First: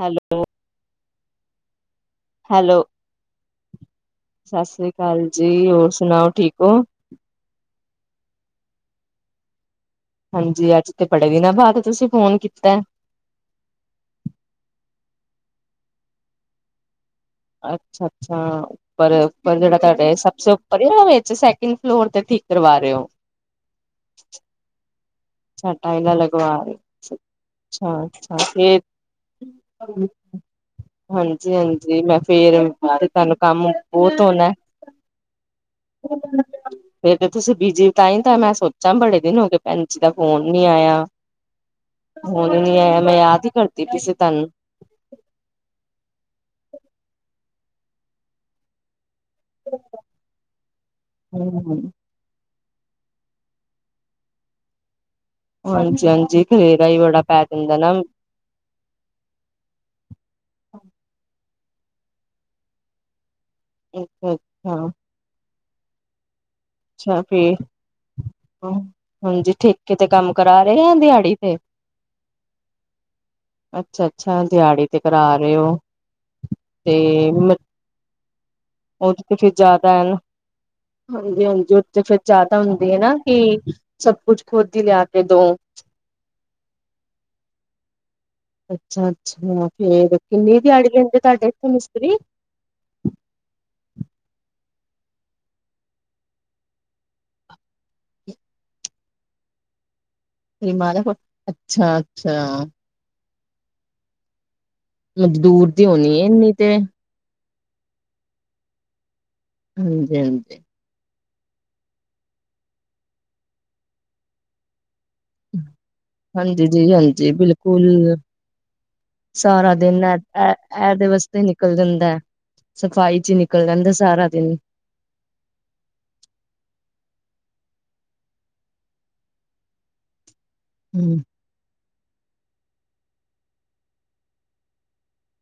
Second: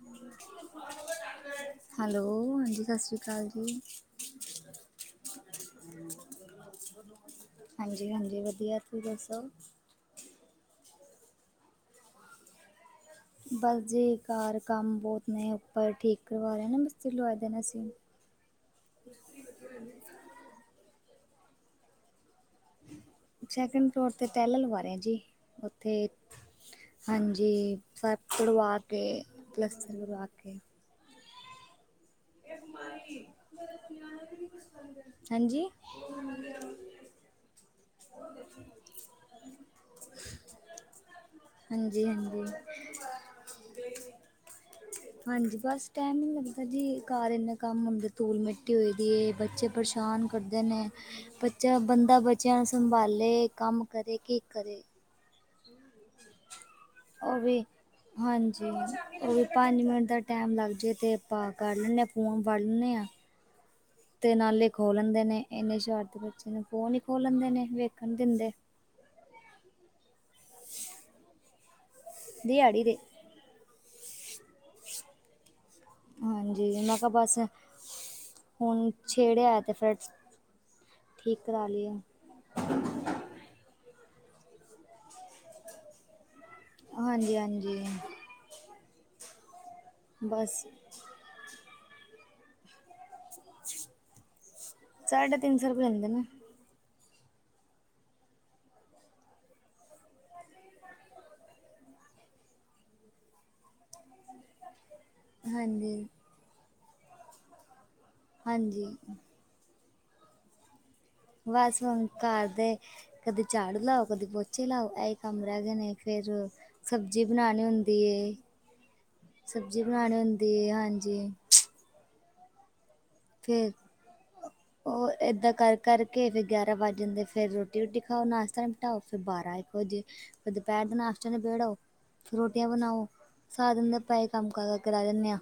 Hello hello ਹਾਂਜੀ ਸਾਸਸ੍ਰੀਕਾਲ ਜੀ। ਸਾਸਸ੍ਰੀਕਾਲ ਜੀ ਹੋਰ ਸੁਨਾਓ ਠੀਕ ਓ? ਹਾਂਜੀ ਹਾਂਜੀ ਵਧੀਆ ਤੁਹੀ ਦੱਸੋ? ਹਾਂਜੀ ਅੱਜ ਤੇ ਬੜੇ ਦਿਨਾਂ ਬਾਅਦ ਤੁਸੀ ਫੋਨ ਕੀਤੈ। ਬਸ ਜੀ ਘਰ ਕੰਮ ਬੌਤ ਨੇ ਉੱਪਰ ਠੀਕ ਕਰਵਾ ਰੇ ਨਾ ਮਿਸਤਰੀ ਦੇਣਾ ਅਸੀਂ ਅੱਛ ਅੱਛਾ ਉੱਪਰ ਉੱਪਰ ਜੇੜਾ ਤਾਡੇ ਸਭ ਸੇ [unintelligible] ਵਿੱਚ ਸੈਕਿੰਡ ਫਲੋਰ ਤੇ ਠੀਕ ਕਰਵਾ ਰੇ ਓ? ਸੈਕਿੰਡ ਫਲੋਰ ਤੇ ਟੈਲਾਂ ਲਵਾ ਰੇ ਆ ਜੀ। ਅੱਛਾ ਉੱਥੇ ਟਾਈਲਾਂ ਲਗਵਾ ਰਹੇ ਹਾਂਜੀ ਅੱਛਾ ਸਬ ਅੱਛਾ ਤੁਡ਼ਵਾ ਫੇਰ ਕੇ ਪਲਸਤਰ ਕਰਵਾ ਕੇ ਕੇ ਹਾਂਜੀ ਹਾਂਜੀ ਮੈਂ ਫੇਰ ਤੇ ਤਾਨੂੰ ਕੰਮ ਬੌਤ ਹੋਨਾ ਏ? ਹਾਂਜੀ ਫੇਰ ਤੇ ਤੁਸੀ ਬੀਜੀ ਤਾਂ ਈ ਤਾ ਮੈਂ ਸੋਚਾ ਬੜੇ ਦਿਨ ਹੋਗੇ ਭੈਣ ਜੀ ਦਾ ਫੋਨ ਨੀ ਆਇਆ ਹਾਂਜੀ ਹਾਂਜੀ ਫੋਨ ਈ ਨੀ ਆਇਆ ਮੈਂ ਯਾਦ ਈ ਕਰਦੀ ਪਈ ਸੀ ਤਾਨੂੰ। ਹਾਂਜੀ ਬਸ ਟੈਮ ਈ ਨੀ ਲੱਗਦਾ ਜੀ ਘਰ ਇੰਨੇ ਕੰਮ ਹੁੰਦੇ ਧੂਲ ਮਿੱਟੀ ਹੋਏ ਦੀ ਏ ਬ ਚੇ ਪਰੇਸ਼ਾਨ ਕਰਦੇ ਨੇ ਬੱਚਾ ਤੁਹਾਨੂੰ ਬੰਦਾ ਬਚ ਚਿਆਂ ਨੂੰ ਸੰਬਾਲੇ ਕੰਮ ਕਰੇ ਕਿ ਕਰੇ? ਹਾਂਜੀ ਹਾਂਜੀ ਖਲੇਰਾ ਈ ਬੜਾ ਉਹ ਪੈ ਵੀ ਜਾਂਦਾ ਨਾ। ਹਾਂਜੀ ਓ ਵੀ ਪੰਜ ਮਿੰਟ ਦਾ ਟੈਮ ਲੱਗ ਜੇ ਤੇ ਆਪਾਂ ਕਰ ਲੈਨੇ ਆਂ ਫੋਨ ਫੜ ਲੈਨੇ ਆਂ। ਤੇ ਨਾਲੇ ਅੱਛਾ ਖੋ ਲੈਂਦੇ ਨੇ ਏਨੇ ਸ਼ਰਾਰਤੀ ਬੱਚੇ ਨੇ ਫੋਨ ਈ ਖੋ ਅੱਛਾ ਲੈਂਦੇ ਫੇਰ ਨੇ ਵੇਖਨ ਨੀ ਦਿੰਦੇ। ਹਾਂਜੀ ਠੇਕੇ ਤੇ ਕੰਮ ਕਰਾ ਰੇ ਆਂ ਦਿਆੜੀ ਤੇ? ਦਿਆੜੀ ਤੇ। ਅੱਛਾ ਅੱਛਾ ਦਿਆੜੀ ਤੇ ਕਰਾ ਰੇ ਓ। ਹਾਂਜੀ ਮੈਂ ਕਿਆ ਬਸ ਹੁਨ ਛੇੜਿਆ ਤੇ ਫੇ ਹਾਂਜੀ ਹਾਂਜੀ ਓ ਤੇ ਫੇਰ ਜਆਦਾ ਹੁੰਦੀ ਐ ਨਾ ਕਿ ਸਬ ਕੁੱਜ ਖੁਦ ਈ ਲਿਆ ਕੇ ਦੋ। ਹਾਂਜੀ ਹਾਂਜੀ। ਅੱਛਾ ਅੱਛਾ ਫੇਰ ਕਿੰਨੀ ਬਸ ਦਿਆੜੀ ਲੈਂਦੇ ਤਾਡੇ ਏਥੇ ਮਿਸਤਰੀ? ਸਾਢੇ ਤਿੰਨ ਸੌ ਰੁਪਏ ਲੈਂਦੇ ਨੇ। [unintelligible] ਅੱਛਾ ਅੱਛਾ। ਮਲਬ ਦੂਰ ਦੀ ਹਾਂਜੀ ਹੋਨੀ ਏ ਇੰਨੀ ਤੇ? ਹਾਂਜੀ। ਹਾਂਜੀ ਹਾਂਜੀ। ਬਸ ਹੁਨ ਘਰ ਦੇ ਕਦੀ ਝਾੜੂ ਲਾਓ, ਕਦੀ ਪੋਚੇ ਲਾਓ ਐ ਈ ਕੰਮ ਰੈ ਹਾਂਜੀ ਗਏ ਨੇ ਫੇਰ ਹਾਂਜੀ ਜੀ ਸਬਜੀ ਹਾਂਜੀ ਬਨਾਣੀ ਬਿਲਕੁਲ ਹੁੰਦੀ ਏ। ਸਾਰਾ ਸਬਜ਼ੀ ਦਿਨ ਐ ਬਣਾਉਣੀ ਐ ਹੁੰਦੀ ਹੈ ਐਦੇ ਹਾਂਜੀ ਵਾਸਤੇ ਨਿਕਲ ਨਿਕਲ ਜਾਂਦੈ ਸਫ਼ਾਈ ਚੀ ਨਿਕਲ ਜਾਂਦੈ ਸਾਰਾ ਦਿਨ। ਔਰ ਏਦਾਂ ਕਰ ਕਰਕੇ ਫੇਰ ਗਿਆਰਾਂ ਵੱਜ ਜਾਂਦੇ ਫੇਰ ਰੋਟੀ ਰੁੱਟੀ ਖਾਓ ਨਾਸ਼ਤਾ ਓ ਫੇਰ ਬਾਰਾ ਇੱਕ ਵਜੇ ਫੇਰ ਦੁਪੇਰ ਦਾ ਹੂੰ, ਨਾਸ਼ਤਾ ਨਬੇੜੋ ਫੇਰ ਰੋਟੀਆਂ ਬਨਾਓ ਸਾਰੇ ਦਿਨ ਦੇ ਪਏ ਕੰਮ ਕਰ ਕਰ ਕੇ ਰੈ ਜਾਨੇ ਆਂ।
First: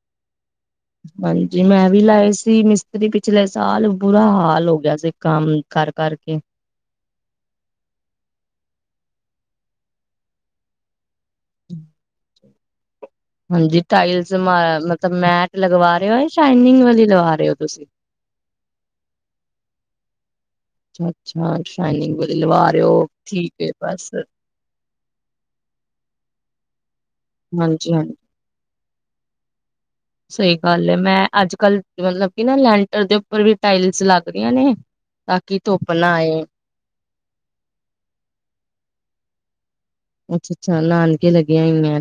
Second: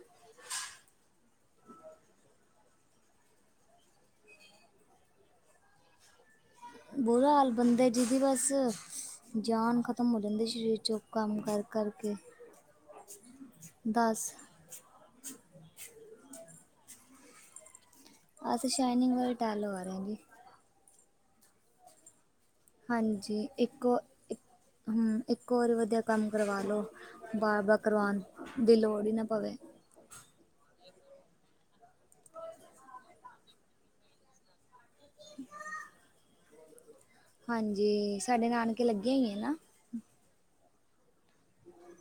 ਹਾਂਜੀ ਮੈਂ ਵੀ ਲਾਏ ਸੀ ਮਿਸਤਰੀ ਪਿਛਲੇ ਸਾਲ ਬੁਰਾ ਹਾਲ ਹੋ ਗਿਆ ਸੀ। ਕੰਮ ਕਰ ਕਰ ਕੇ। ਬੁਰਾ ਹਾਲ ਬੰਦੇ ਜੀ ਦੀ ਬਸ ਜਾਨ ਖਤਮ ਹੋ ਜਾਂਦੀ ਸ਼ਰੀਰ ਚੋ ਕੰਮ ਕਰ ਕਰ ਕੇ। ਹਾਂਜੀ, ਟਾਇਲਸ ਮਤਲਬ ਮੈਟ ਲਗਵਾ ਰਹੇ ਓ, ਯਾ ਸ਼ਾਈਨਿੰਗ ਵਾਲੀ ਲਵਾ ਰਹੇ ਓ ਤੁਸੀਂ? ਅਸੀਂ ਸ਼ਾਈਨਿੰਗ ਵਾਲੀ ਟਾਇਲ ਲਵਾ ਰਹੇ ਆਂ ਜੀ। ਅੱਛਾ-ਅੱਛਾ, ਸ਼ਾਈਨਿੰਗ ਲਵਾ ਰਹੇ ਓ, ਠੀਕ ਏ ਬਸ। ਹੂੰ, ਇੱਕੋ ਵਾਰੀ ਵਧੀਆ ਕੰਮ ਕਰਵਾਲੋ, ਬਾਰ-ਬਾਰ ਹਾਂਜੀ-ਹਾਂਜੀ। ਕਰਵਾਉਣ ਦੀ ਲੋੜ ਈ ਨਾ ਪਵੇ। ਸਹੀ ਗੱਲ ਐ, ਮੈਂ ਅੱਜ-ਕੱਲ ਮਤਲਬ ਕਿ ਨਾ ਲੈਂਟਰ ਦੇ ਉੱਪਰ ਵੀ ਟਾਇਲਸ ਲੱਗ ਰਹੀਆਂ ਨੇ। ਤਾਂ ਕਿ ਧੁੱਪ ਨਾ ਆਏ। ਹਾਂਜੀ, ਸਾਡੇ ਨਾਣਕੇ ਲੱਗੇ ਅਈਆ ਏਨਾ। ਅੱਛਾ-ਅੱਛਾ ਨਾਣ ਲੱਗੀਆਂ ਹੋਈਆਂ,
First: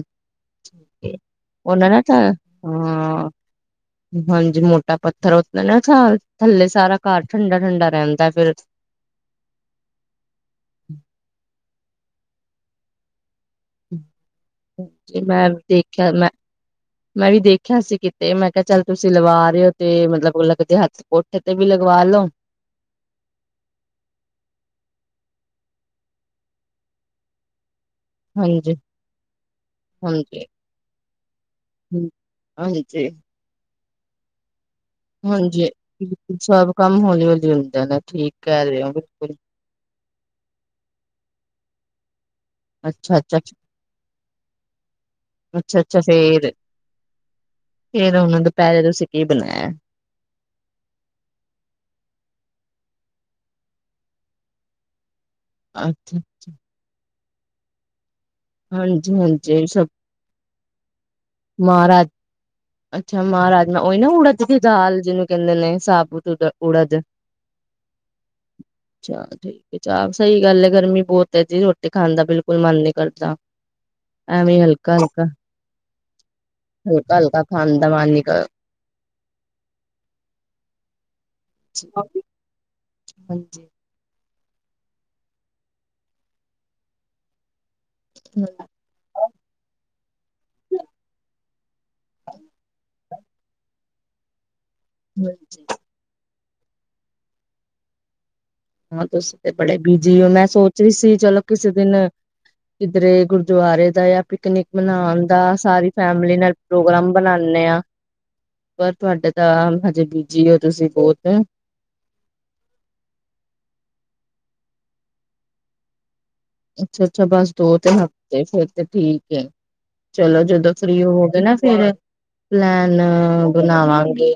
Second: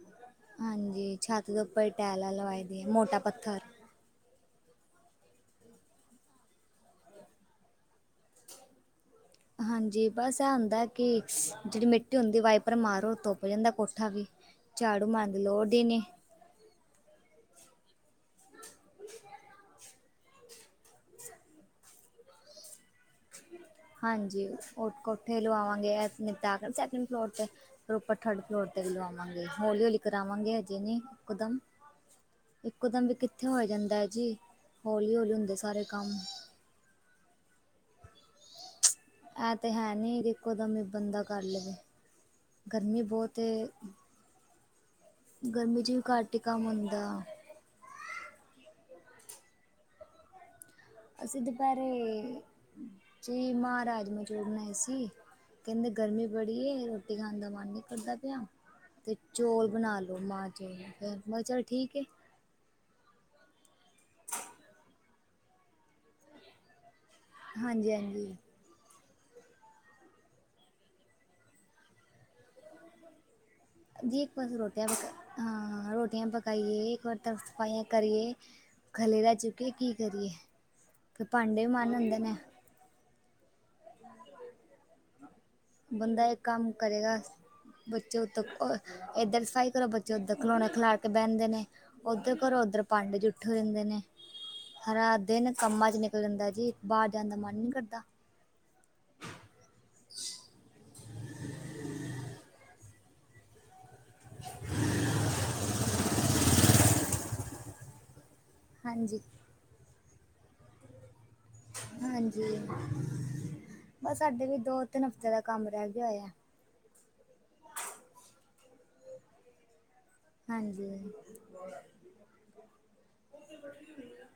ਹਾਂਜੀ ਛੱਤ ਦੇ ਉੱਪਰ ਉਹਨਾਂ ਨਾ ਤਾਂ, ਟੈਲਾਂ ਲਵਾਈ ਦੀ ਮੋਟਾ ਹਾਂ। ਪੱਥਰ ਹਾਂਜੀ, ਮ੍ਹੋਟਾ ਪੱਥਰ ਉਤੇ ਨਾ ਥਾਲ, ਥੱਲੇ ਸਾਰਾ ਘਰ ਠੰਡਾ-ਠੰਡਾ ਰਹਿੰਦਾ ਫੇਰ। ਹਾਂਜੀ, ਬਸ ਆ ਹੁੰਦਾ ਕਿ ਜਿਹੜੀ ਮਿੱਟੀ ਹੁੰਦੀ ਵਾਈਪਰ ਮਾਰੋ ਧੁੱਪ ਹੋ ਜਾਂਦਾ ਕੋਠਾ ਵੀ, ਝਾੜੂ ਮਾਰਨ ਦੀ ਮੈਂ ਲੋੜ ਈ ਨੀ। ਦੇਖਿਆ ਮੈਂ ਮੈਂ ਵੀ ਦੇਖਿਆ ਸੀ ਕਿਤੇ, ਮੈਂ ਕਿਹਾ ਚੱਲ ਤੁਸੀਂ ਲਵਾ ਰਹੇ ਓ ਤੇ ਮਤਲਬ ਲੱਗਦੇ ਕਦੇ ਹੱਥ ਕੋਠੇ ਤੇ ਵੀ ਲਗਵਾ ਲੋੋ। ਹਾਂਜੀ, ਉਹ ਕੋਠੇ ਲਵਾਵਾਂਗੇ ਐ ਨਿਪਟਾਕੇ ਤਾ ਸੈਕਿੰਡ ਫਲੋਰ ਤੇ। ਫਿਰ ਉੱਪਰ ਥਰਡ ਫਲੋਰ ਹਾਂਜੀ ਤੇ ਵੀ ਲਵਾਵਾਂਗੇ, ਹੌਲੀ-ਹੌਲੀ ਹਾਂਜੀ ਕਰਾਵਾਂਗੇ ਹਜੇ ਨੀ ਇਕਦਮ। ਹਾਂਜੀ ਇਕਦਮ ਵੀ ਕਿੱਥੇ ਹੋਇਆ ਜਾਂਦਾ ਜੀ, ਹੌਲੀ-ਹੌਲੀ ਹੁੰਦੇ ਹਾਂਜੀ ਸਾਰੇ ਕੰਮ। ਬਿਲਕੁਲ ਸਭ ਕੰਮ ਹੌਲੀ-ਹੌਲੀ ਹੁੰਦੇ ਨੇ, ਠੀਕ ਕਹਿ ਰਹੇ ਓ ਬਿਲਕੁਲ। ਤੇ ਹੈ ਨੀ, ਦੇਖੋ ਇੱਕੋਦਮ ਹੀ ਬੰਦਾ ਕਰ ਲਵੇ, ਗਰਮੀ ਅੱਛਾ ਅੱਛਾ ਬੋਤ ਏ। ਅੱਛਾ ਗਰਮੀ'ਚ ਅੱਛਾ ਵੀ ਘੱਟ ਈ ਫੇਰ ਕੰਮ ਹੁੰਦਾ। ਫੇਰ ਹੁਨ ਦੁਪਹਿਰੇ ਤੁਸੀਂ ਕੀ ਬਣਾਇਆ? ਅਸੀਂ ਦੁਪਹਿਰੇ ਜ ਮਹ, ਰਾਜਮਾ ਚੋਲ ਬਣਾਏ ਸੀ। ਕਹਿੰਦੇ ਹਾਂਜੀ ਗਰਮੀ ਬੜੀ ਏ, ਰੋਟੀ ਖਾਣ ਦਾ ਮਨ ਨਹੀਂ ਕਰਦਾ ਪਿਆ, ਤੇ ਹਾਂਜੀ ਚੋਲ ਬਣਾ ਲ ਰੋਮਾ ਚੇਹੀਦਾ ਮਾ ਰਾਜ, ਅੱਛਾ ਮਾ ਰਾਜ, ਓਈ ਨਾ ਉੜਦ ਦੀ ਦਾਲ ਜਿਹਨੂੰ ਕਹਿੰਦੇ ਨੇ ਸਾਬ ਤਦ ਉੜਦ ਹਾਂਜੀ ਹਾਂਜੀ ਚੱਲ ਠੀਕ ਏ, ਚ ਸਹੀ ਗੱਲ ਐ, ਗਰਮੀ ਬਹੁਤ ਐ ਜੀ, ਰੋਟੀ ਖਾਣ ਦਾ ਬਿਲਕੁਲ ਮਨ ਨੀ ਕਰਦਾ ਜੀ ਇੱਕ ਪਾਸੇ ਐਵੇਂ ਰੋਟੀਆਂ, ਹਲਕਾ ਹਲਕਾ ਪਕ ਹਾਂ ਰੋਟੀਆਂ ਪ ਕਾਈਏ, ਇੱਕ ਹਲਕਾ ਵਾਰ ਤਰਫ ਹਲਕਾ ਖਾਣ ਸਫ਼ਾਈਆਂ ਦਾ ਮਨ ਨੀ ਕਰੀਏ‌। ਕਰ ਖਲੇ ਦਾ ਚੁੱਕਿਆ ਕੀ ਕਰੀਏ, ਫਿਰ ਭਾਂਡੇ ਵੀ ਮਨ ਹੁੰਦੇ ਹਾਂਜੀ ਨੇ। ਹਾਂਜੀ। ਬੰਦਾ ਇੱਕ ਕੰਮ ਕਰੇਗਾ, ਬੱਚੇ ਉਤੋ ਇੱਧਰ ਸਫ਼ਾਈ ਕਰੋ, ਬੱਚੇ ਉੱਧਰ ਖਲੋਣੇ ਖਿਲਾਰ ਕੇ ਬਹਿੰਦੇ ਨੇ। ਉਧਰ ਕਰੋ, ਉਧਰ ਭਾਂਡੇ ਜੁੱਠੇ ਹੋ ਜਾਂਦੇ ਨੇ। ਹਰਾ ਦਿਨ ਕੰਮਾਂ'ਚ ਨਿਕਲ ਜਾਂਦਾ ਜੀ, ਬਾਹਰ ਜਾਣ ਦਾ ਮਨ ਨੀ ਕਰਦਾ। ਹਾਂ, ਤੁਸੀ ਤੇ ਬੜੇ ਬਿਜੀ ਓ, ਮੈਂ ਸੋਚ ਰਹੀ ਸੀ ਚਲੋ ਕਿਸੇ ਦਿਨ ਕਿਧਰੇ ਗੁਰਦੁਆਰੇ ਦਾ ਯਾ, ਪਿਕਨਿਕ ਮਨਾਉਣ ਦਾ ਸਾਰੀ ਫੈਮਲੀ ਨਾਲ ਪ੍ਰੋਗਰਾਮ ਬਣਾਂਨੇ ਆ, ਪਰ ਹਾਂਜੀ ਤੁਹਾਡੇ ਤਾਂ ਹਜੇ ਬੀਜੀ ਓ ਤੁਸੀਂ ਬਹੁਤ। ਹਾਂਜੀ, ਬ ਸਾਡੇ ਵੀ ਦੋ-ਤਿੰਨ ਹਫ਼ਤੇ ਦਾ ਕੰਮ ਰਹਿ ਗਿਆ ਹੋਇਆ। ਅੱਛਾ-ਅੱਛਾ, ਬਸ ਦੋ-ਤਿੰਨ ਹਫ਼ਤੇ ਫੇਰ ਤੇ ਠੀਕ ਏ। ਚਲੋ, ਜਦੋਂ ਹਾਂਜੀ ਫ੍ਰੀ ਹੋਵੋਗੇ ਨਾ ਫੇਰ ਪਲੈਨ, ਬਣਾਵਾਂਗੇ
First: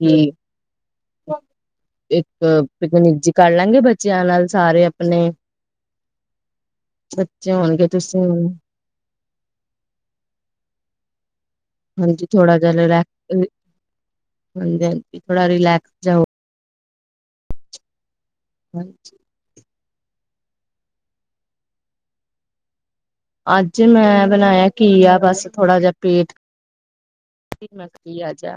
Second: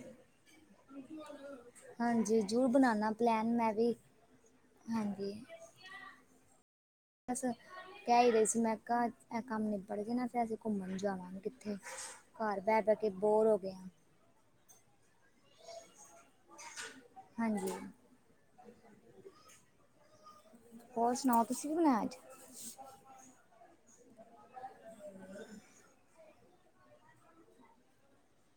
ਕੀ ਇੱਕ, ਹਾਂਜੀ ਜ਼ਰੂਰ ਬਣਾਉਣਾ ਪਿਕਨਿਕ ਜੀ ਪਲੈਨ ਮੈਂ ਕਰਲਾਂਗੇ ਵੀ ਬੱਚਿਆਂ ਨਾਲ, ਸਾਰੇ ਅਪਨੇ ਹਾਂਜੀ ਬੱਸ ਤੁਸੀਂ ਕਹਿ ਹੀ ਰਹੇ ਸੀ ਮੈਂ ਕਿਹਾ, ਐ ਕੰਮ ਨਿਬੜਜੇ ਨਾ ਫਿਰ ਅਸੀਂ ਘੁੰਮਣ ਜਾਵਾਂਗ ਥੇ, ਹਾਂਜੀ ਥੋੜਾ ਘਰ ਬਹਿ-ਬਹਿਕੇ ਬੋਰ ਹੋ ਗਏ ਆਂ। ਹ ਬੜਾ ਰਿਲੈਕਸ ਜਾ। ਹਾਂਜੀ ਹਾਂ। ਹੋਰ, ਸੁਣਾਓ ਤੁਸੀਂ ਕੀ ਬਣ ਅੱਜ ਅੱਜ ਮੈਂ ਬਣਾਇਆ, ਘੀਆ ਬਸ ਥੋੜਾ ਜਿਹਾ ਪੇਟ ਮ ਆ ਜਾ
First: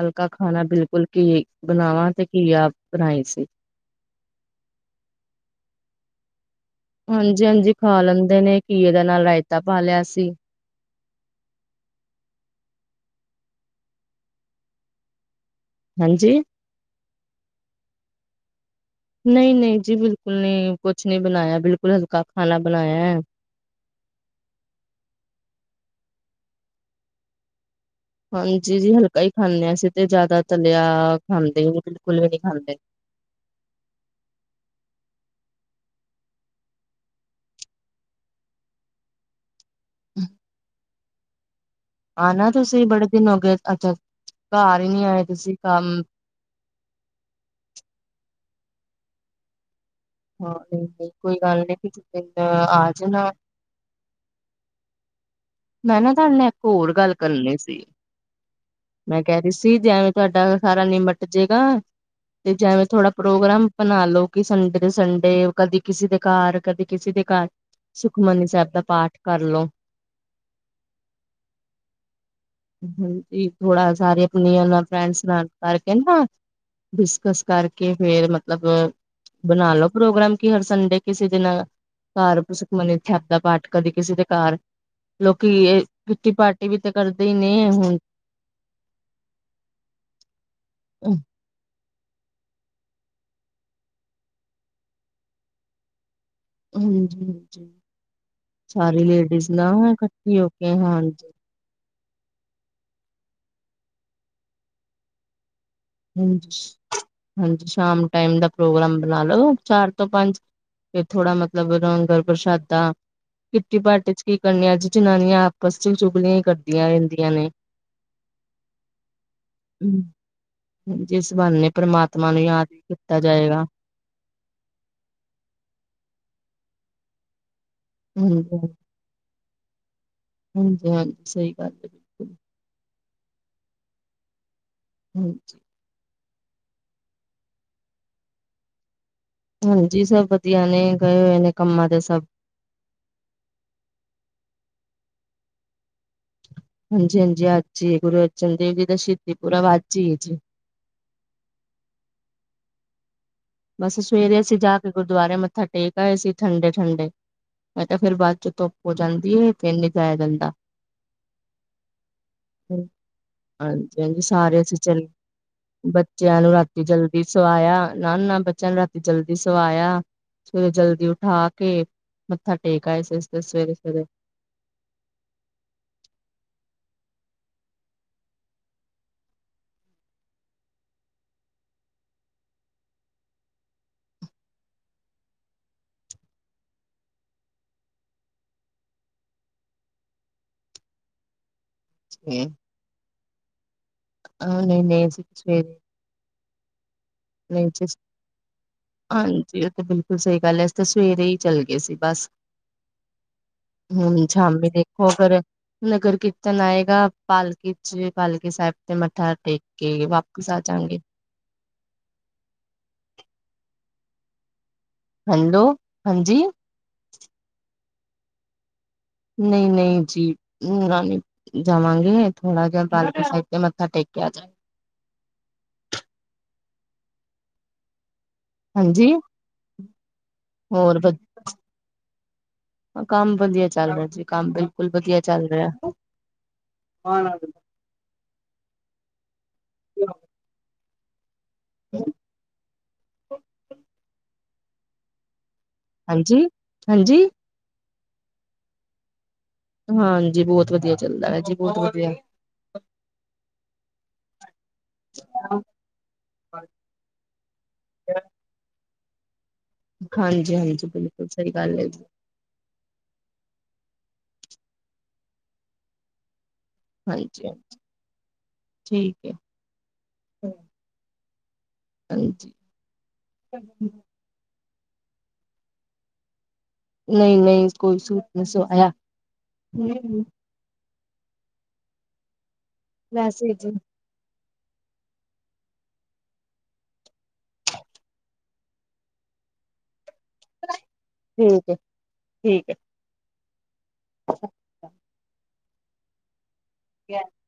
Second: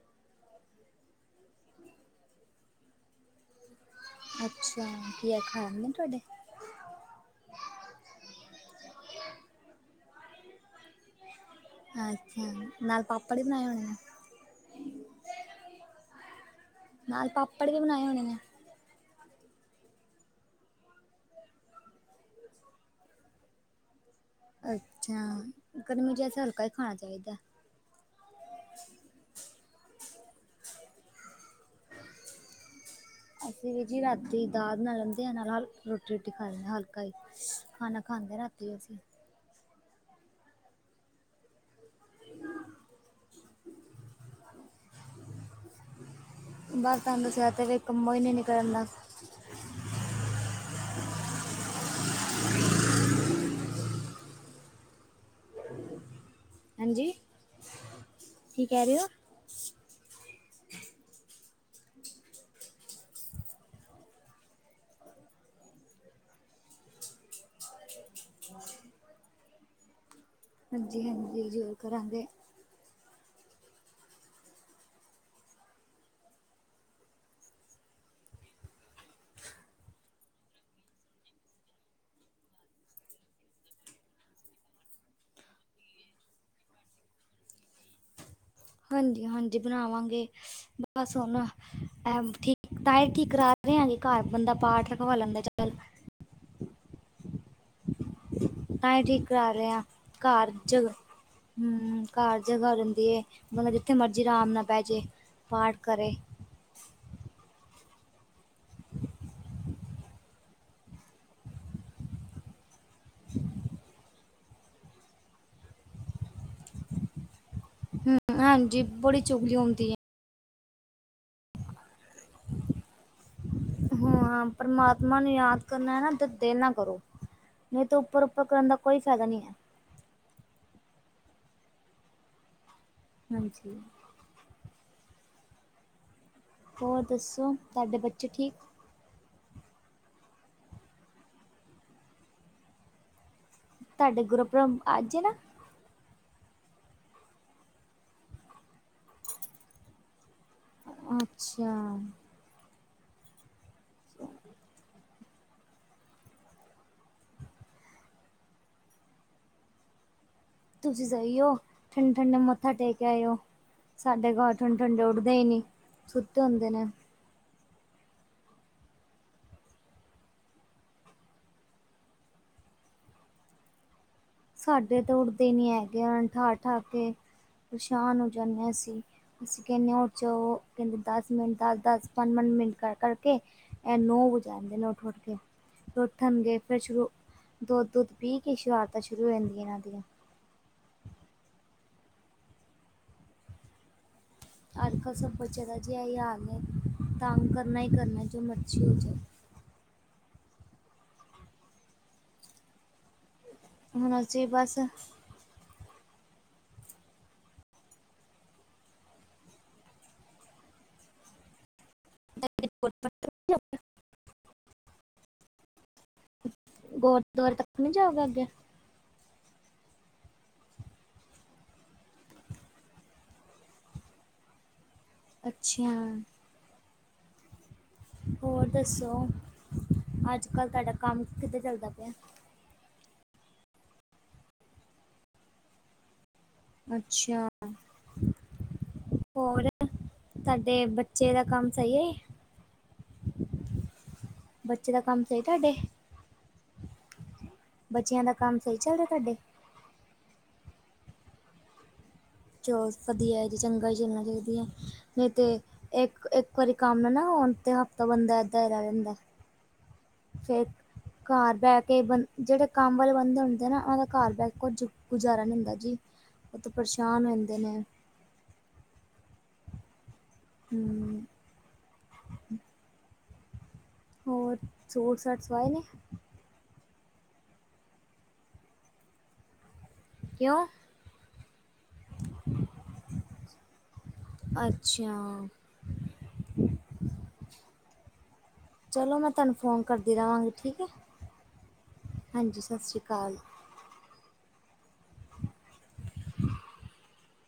ਹਲਕਾ ਖਾਣਾ ਬਿਲਕੁਲ ਕੀ ਬਣਾਵਾਂ ਤੇ ਕੀ ਆਪ ਬਣਾਈ ਸੀ। ਅੱਛਾ! ਕੀ ਆ ਖਾਣ ਨੇ ਤੁਹਾਡੇ। ਹਾਂਜੀ! ਹਾਂਜੀ! ਖਾ ਲੈਂਦੇ ਨੇ ਕੀਏ ਦੇ ਨਾਲ ਰਾਇਤਾ ਪਾ ਲਿਆ ਸੀ। ਅੱਛਾ! ਨਾਲ ਪਾਪੜ ਵੀ ਬਣਾਏ ਹੋਣੇ ਆਂ। ਹਾਂਜੀ! ਨਾਲ ਪਾਪੜ ਵੀ ਬਣਾਏ ਹੋਣੇ ਨੇ। ਨਹੀਂ-ਨਹੀਂ ਜੀ, ਬਿਲਕੁਲ ਨਹੀਂ, ਕੁਛ ਨਹੀਂ ਬਣਾਇਆ। ਬਿਲਕੁਲ ਹਲਕਾ ਖਾਣਾ ਬਣਾਇਆ ਹੈ। ਅੱਛਾ! ਗਰਮੀ 'ਚ ਵੈਸੇ ਹਲਕਾ ਹੀ ਖਾਣਾ ਚਾਹੀਦਾ। ਹਾਂਜੀ! ਜੀ ਹਲਕਾ ਹੀ ਖਾਂਦੇ ਹਾਂ। ਅਸੀਂ ਤੇ ਜ਼ਿਆਦਾ ਤਲਿਆ ਖਾਂਦੇ ਨੀ, ਬਿਲਕੁਲ ਵੀ ਨਹੀਂ ਖਾਂਦੇ। ਅਸੀਂ ਵੀ ਜੀ ਰਾਤੀ ਦਾਲ ਬਣਾ ਲੈਂਦੇ ਹਾਂ। ਨਾਲ ਹਲ ਰੋਟੀ-ਰੋਟੀ ਖਾ ਲੈਣੇ ਹਾਂ। ਹਲਕਾ ਜਾ। ਖਾਣਾ ਖਾਂਦੇ ਰਾਤੀ ਅਸੀਂ। ਹੂੰ! ਆਨਾ ਤੁਸੀਂ ਬੜੇ ਦਿਨ ਹੋ ਗਏ। ਅੱਛਾ, ਘਰ ਹੀ ਨਹੀਂ ਆਏ ਤੁਸੀਂ। ਬਸ ਤੁਹਾਨੂੰ ਦਸਿਆ ਤੇ ਕੰਮੋ ਹੀ ਨਹੀਂ ਨਿਕਲਿਆ ਜਾਂਦਾ। ਹਾਂ। ਨਹੀਂ -ਨਹੀਂ ਕੋਈ ਗੱਲ ਨਹੀਂ ਤੁਸੀਂ ਜਦ ਆ ਜਾਣਾ। ਮੈਂ ਨਾ ਤੁਹਾਡੇ ਨਾਲ ਇੱਕ ਹੋਰ ਹਾਂਜੀ ਗੱਲ ਕਰਨੀ ਸੀ ਕੀ ਕਹਿ ਰਹੇ ਹੋ? ਮੈਂ। ਕਹਿ ਰਹੀ ਸੀ। ਜਿਵੇਂ ਤੁਹਾਡਾ ਸਾਰਾ ਨੀਮਟ ਜੇਗਾ। ਤੇ ਜਿਵੇਂ ਥੋੜਾ ਪ੍ਰੋਗਰਾਮ ਬਣਾ ਲਓ। ਕਿ ਸੰਡੇ ਦੇ ਸੰਡੇ ਕਦੀ ਕਿਸੇ ਦੇ ਘਰ ਕਦੀ ਕਿਸੇ ਦੇ। ਘਰ ਸੁਖਮਨੀ ਸਾਹਿਬ ਦਾ ਪਾਠ ਕਰਲੋ। ਹਾਂਜੀ! ਹਾਂਜੀ! ਜ਼ਰੂਰ ਕਰਾਂਗੇ। ਹਾਂਜੀ! ਥੋੜ੍ਹਾ ਸਾਰੇ ਆਪਣੀਆਂ ਨਾ ਫਰੈਂਡਸ ਨਾਲ ਕਰਕੇ ਨਾ। ਡਿਸਕਸ ਕਰਕੇ ਫੇਰ ਮਤਲਬ। ਬਣਾ ਲਓ ਪ੍ਰੋਗਰਾਮ, ਕਿ ਹਰ ਸੰਡੇ ਕਿਸੇ ਦਿਨ। ਘਰ, ਸੁਖਮਨੀ ਸਾਹਿਬ ਦਾ ਪਾਠ ਕਦੀ ਕਿਸੇ ਦੇ ਘਰ। ਲੋਕੀਂ, ਇਹ ਕਿੱਟੀ ਪਾਰਟੀ ਵੀ ਤੇ ਕਰਦੇ ਹੀ ਨੇ ਹੁਣ। ਹਾਂਜੀ- ਹਾਂਜੀ ਬਣਾਵਾਂਗੇ। ਬੱਸ ਉਹ ਨਾ ਐ ਠੀਕ। ਟਾਈਟੀ ਕੀ ਕਰਾ ਦਿਆਂ ਗੇ ਘਰ ਬੰਦਾ ਪਾਠ ਰਖਵਾ ਲੈਂਦਾ ਹੈ। ਅੱਜ-ਕੱਲ। ਹਾਂਜੀ-ਹਾਂਜੀ, ਤਾਂ ਹੀ ਸਾਰੀ ਠੀਕ ਲੇਡੀਜ਼ ਕਰਾ ਨਾ ਰਹੇ ਆ ਇਕੱਠੀ ਹੋ ਘਰ ਕੇ ਜਗ ਹਾਂਜੀ। ਹੂੰ! ਘਰ ਜਗ੍ਹਾ ਰਹਿੰਦੀ ਹੈ। ਬੰਦਾ ਜਿੱਥੇ ਮਰਜ਼ੀ ਆਰਾਮ ਨਾਲ ਪੈ ਜੇ ਪਾਠ ਕਰੇ। ਹਾਂਜੀ! ਸ਼ਾਮ ਟਾਈਮ ਦਾ ਪ੍ਰੋਗਰਾਮ ਬਣਾ ਲੋ ਚਾਰ। ਤੋਂ ਪੰਜ ਫੇਰ ਥੋੜ੍ਹਾ ਮਤਲਬ ਲੰਗਰ ਪ੍ਰਸ਼ਾਦਾ ਕਿਟੀ ਪਾਰਟੀ 'ਚ। ਕੀ ਕਰਨਿਆ ਇਹ 'ਚ ਜਨਾਨੀਆਂ ਆਪਸ 'ਚ ਚੁਗਲੀਆਂ ਹੀ ਕਰਦੀਆਂ ਰਹਿੰਦੀਆਂ ਨੇ। ਹੂੰ! ਹਾਂਜੀ! ਬੜੀ ਚੁਗਲੀ ਹੁੰਦੀ ਹੈ। ਜਿਸ ਬਹਾਨੇ ਪਰਮਾਤਮਾ ਨੂੰ ਯਾਦ ਹੀ ਕੀਤਾ ਜਾਏਗਾ। ਹੂੰ! ਹਾਂ! ਪ੍ਰਮਾਤਮਾ ਨੂੰ ਯਾਦ ਕਰਨਾ ਹੈ ਨਾ। ਤਾਂ ਦਿਲ ਨਾਲ ਕਰੋ। ਨਹੀਂ ਤਾਂ ਉੱਪਰ- ਉੱਪਰ ਹਾਂਜੀ ਕਰਨ ਦਾ ਕੋਈ ਫ਼ਾਇਦਾ ਨਹੀਂ ਹੈ। ਹਾਂਜੀ! ਹਾਂਜੀ! ਸਹੀ ਗੱਲ ਹੈ। ਬਿਲਕੁਲ ਹਾਂਜੀ! ਹਾਂਜੀ! ਹੋਰ ਦੱਸੋ ਤੁਹਾਡੇ ਬੱਚੇ ਠੀਕ? ਹਾਂਜੀ ਸਭ ਵਧੀਆ ਨੇ ਗਏ ਹੋਏ ਨੇ ਕੰਮਾਂ ਤੇ ਸਭ। ਤੁਹਾਡੇ ਗੁਰਪਰਮ ਅੱਜ ਏ ਨਾ। ਹਾਂਜੀ ਹਾਂਜੀ ਅੱਜ ਹੀ ਐ ਗੁਰੂ ਅਰਜਨ ਦੇਵ ਜੀ ਦਾ ਸ਼ਹੀਦੀ ਪੂਰਬ ਅੱਜ ਹੀ ਏ ਜੀ। ਅੱਛਿਆ ਬਸ ਸਵੇਰੇ ਅਸੀਂ ਜਾ ਕੇ ਗੁਰਦੁਆਰੇ ਮੱਥਾ ਟੇਕ ਆਏ ਸੀ ਠੰਡੇ-ਠੰਡੇ। ਮੈਂ ਕਿਹਾ ਫੇਰ ਬਾਅਦ ਚੋ ਧੁੱਪ ਹੋ ਜਾਂਦੀ ਏ ਫੇਰ ਨੀ ਜਾਇਆ ਜਾਂਦਾ। ਤੁਸੀਂ ਸਹੀਓ ਠੰਡੇ-ਠੰਡੇ ਮੱਥਾ ਟੇਕ ਆਏ ਹੋ। ਹਾਂਜੀ ਹਾਂਜੀ ਸਾਡੇ ਘਰ ਸਾਰੇ ਅਸੀਂ ਠੰਡੇ-ਠੰਡੇ ਚੱਲ ਉੱਠਦੇ ਹੀ ਨੀਂ ਸੁੱਤੇ ਹੁੰਦੇ ਨੇ। ਫੇਰ ਸਵਾਇਆ ਨਾ ਨਾ ਬੱਚਿਆਂ ਨੂੰ ਰਾਤੀਂ ਜਲਦੀ ਸਵਾਇਆ। ਸਵੇਰੇ ਜਲਦੀ ਉਠਾ ਕੇ ਮੱਥਾ ਟੇਕ ਆਏ ਸੀ ਅਸੀਂ ਤਾਂ ਸਵੇਰੇ-ਸਵੇਰੇ। ਸਾਡੇ ਤਾਂ ਉੱਠਦੇ ਨੀ ਹੈਗੇ ਆ ਠਾ ਠਾ ਕੇ ਪਰੇਸ਼ਾਨ ਹੋ ਜਾਣੇ ਆ ਅਸੀਂ। ਅਸੀਂ ਕਹਿਣੇ ਆ ਉੱਠ ਜਾਓ ਉਹ ਕਹਿੰਦੇ ਦਸ ਮਿੰਟ ਦਸ-ਦਸ ਪੰਜ-ਪੰਜ ਮਿੰਟ ਕਰ ਕਰ ਕੇ ਐਹ ਨੌਂ ਵਜਾ ਦਿੰਦੇ ਨੇ ਉੱਠ ਉੱਠ ਕੇ ਫੇਰ ਉੱਠਣਗੇ ਫਿਰ ਸ਼ੁਰੂ ਦੁੱਧ ਦੁੱਧ ਪੀ ਕੇ ਸਰਾਰਤਾਂ ਸ਼ੁਰੂ ਹੋ ਜਾਂਦੀਆਂ ਇਹਨਾਂ ਦੀਆਂ ਹੂੰ ਨਹੀਂ ਅੱਜ ਨਹੀਂ ਕੱਲ ਅਸੀਂ ਸਭ ਬੱਚਿਆਂ ਦਾ ਸਵੇਰੇ ਜੀ ਏਹੀ ਹਾਲ ਏ ਤੰਗ ਨਹੀਂ ਕਰਨਾ ਹੀ ਕਰਨਾ ਜੋ ਮਰਜੀ ਹੋਜੇ ਜੀ ਏਹ ਤਾਂ ਬਿਲਕੁਲ ਸਹੀ ਗੱਲ ਐ ਅਸੀਂ ਤਾ ਸਵੇਰੇ ਹੀ ਚੱਲ ਗਏ ਸੀ ਬਸ ਹੁਣ ਅਸੀਂ ਸ਼ਾਮੀ ਬਸ ਦੇਖੋ ਅਗਰ ਨਗਰ ਕੀਰਤਨ ਆਏਗਾ ਪਾਲਕੀ ਚ ਪਾਲਕੀ ਸਾਹਿਬ ਤੇ ਮੱਥਾ ਟੇਕ ਕੇ ਵਾਪਿਸ ਆ ਜਾਗੇ [inaudible] ਹੈਲੋ ਹਾਂਜੀ ਗੂਰਦੁਆਰੇ ਤੱਕ ਨਹੀਂ ਜਾਊਗਾ ਅੱਗੇ ਨਈ ਨਈ ਜੀ [unintelligible] ਜਾਵਾਂਗੇ ਥੋੜਾ ਜਿਹਾ ਪਾਲਕੀ ਸਾਹਿਬ ਤੇ ਮੱਥਾ ਟੇਕਿਆ ਜਾਏ ਅੱਛਿਆ, ਹੋਰ ਹਾਂਜੀ ਦੱਸੋ? ਅੱਜ ਕੱਲ੍ਹ ਤੁਹਾਡਾ ਹੋਰ ਵ ਕੰਮ ਕਿਤੇ ਚੱਲਦਾ ਪਿਆ ਕੰਮ ਵਧੀਆ ਚੱਲ ਰਿਹਾ ਜੀ ਕੰਮ ਬਿਲਕੁਲ ਵਧੀਆ ਚੱਲ ਰਿਹਾ ਅੱਛਿਆ, ਹੋਰ ਤੁਹਾਡੇ ਬੱਚੇ ਦਾ ਕੰਮ ਸਹੀ ਏ ਬੱਚੇ ਦਾ ਕੰਮ ਸਹੀ ਤੁਹਾਡੇ ਹਾਂਜੀ, ਹਾਂਜੀ ਬੱਚਿਆਂ ਦਾ ਕੰਮ ਸਹੀ ਚੱਲ ਰਿਹਾ ਤੁਹਾਡੇ? ਹਾਂਜੀ ਬਹੁਤ ਵਧੀਆ ਚੱਲਦਾ ਏ ਜੀ ਬਹੁਤ ਵਧੀਆ ਚਲੋ ਵਧੀਆ ਏ ਜੀ ਚੰਗਾ ਹੀ ਚੱਲਣਾ ਚਾਹੀਦੀ ਐ ਨਹੀਂ ਤੇ ਇੱਕ ਇੱਕ ਵਾਰੀ ਕੰਮ ਨਾ ਹੋਣ ਤੇ ਹਫ਼ਤਾ ਬੰਦਾ ਏਦਾਂ ਹੀ ਰਹਿ ਜਾਂਦਾ ਹਾਂਜੀ ਫੇਰ, ਹਾਂਜੀ ਬਿਲਕੁਲ ਸਹੀ ਘਰ ਗੱਲ ਬਹਿ ਹੈ ਕੇ ਜੀ ਬੰ ਜਿਹੜੇ ਕੰਮ ਵਾਲੇ ਬੰਦੇ ਹੁੰਦੇ ਨਾ ਉਹਨਾਂ ਦਾ ਘਰ ਬੈ ਕਝ ਗੁਜ਼ਾਰਾ ਨੀ ਹੁੰਦਾ ਜੀ ਉਹ ਤਾਂ ਪਰੇਸ਼ਾਨ ਹੋ ਹਾਂਜੀ, ਜਾਂਦੇ ਹਾਂਜੀ ਨੇ ਠੀਕ ਐ ਹੂੰ ਹਾਂਜੀ [unintelligible] ਹੋਰ ਸੂਟ ਸਾਟ ਸਵਾਏ ਨੇ? ਨਹੀਂ ਨਹੀਂ ਕੋਈ ਸੂਟ ਨਹੀਂ ਸਵਾਇਆ ਕਿਉਂ ਵੈਸੇ ਹੀ ਜੀ। ਅੱਛਿਆ ਚਲੋ ਮੈਂ ਤੁਆਨੂੰ ਫੋਨ ਕਰਦੀ ਰਾਂਗੀ, ਠੀਕ ਐ? ਠੀਕ ਹੈ ਹਾਂਜੀ, ਸ ਸ਼੍ਰੀ ਕਾਲ ਅੱ- ਕਿਐ [inaudible]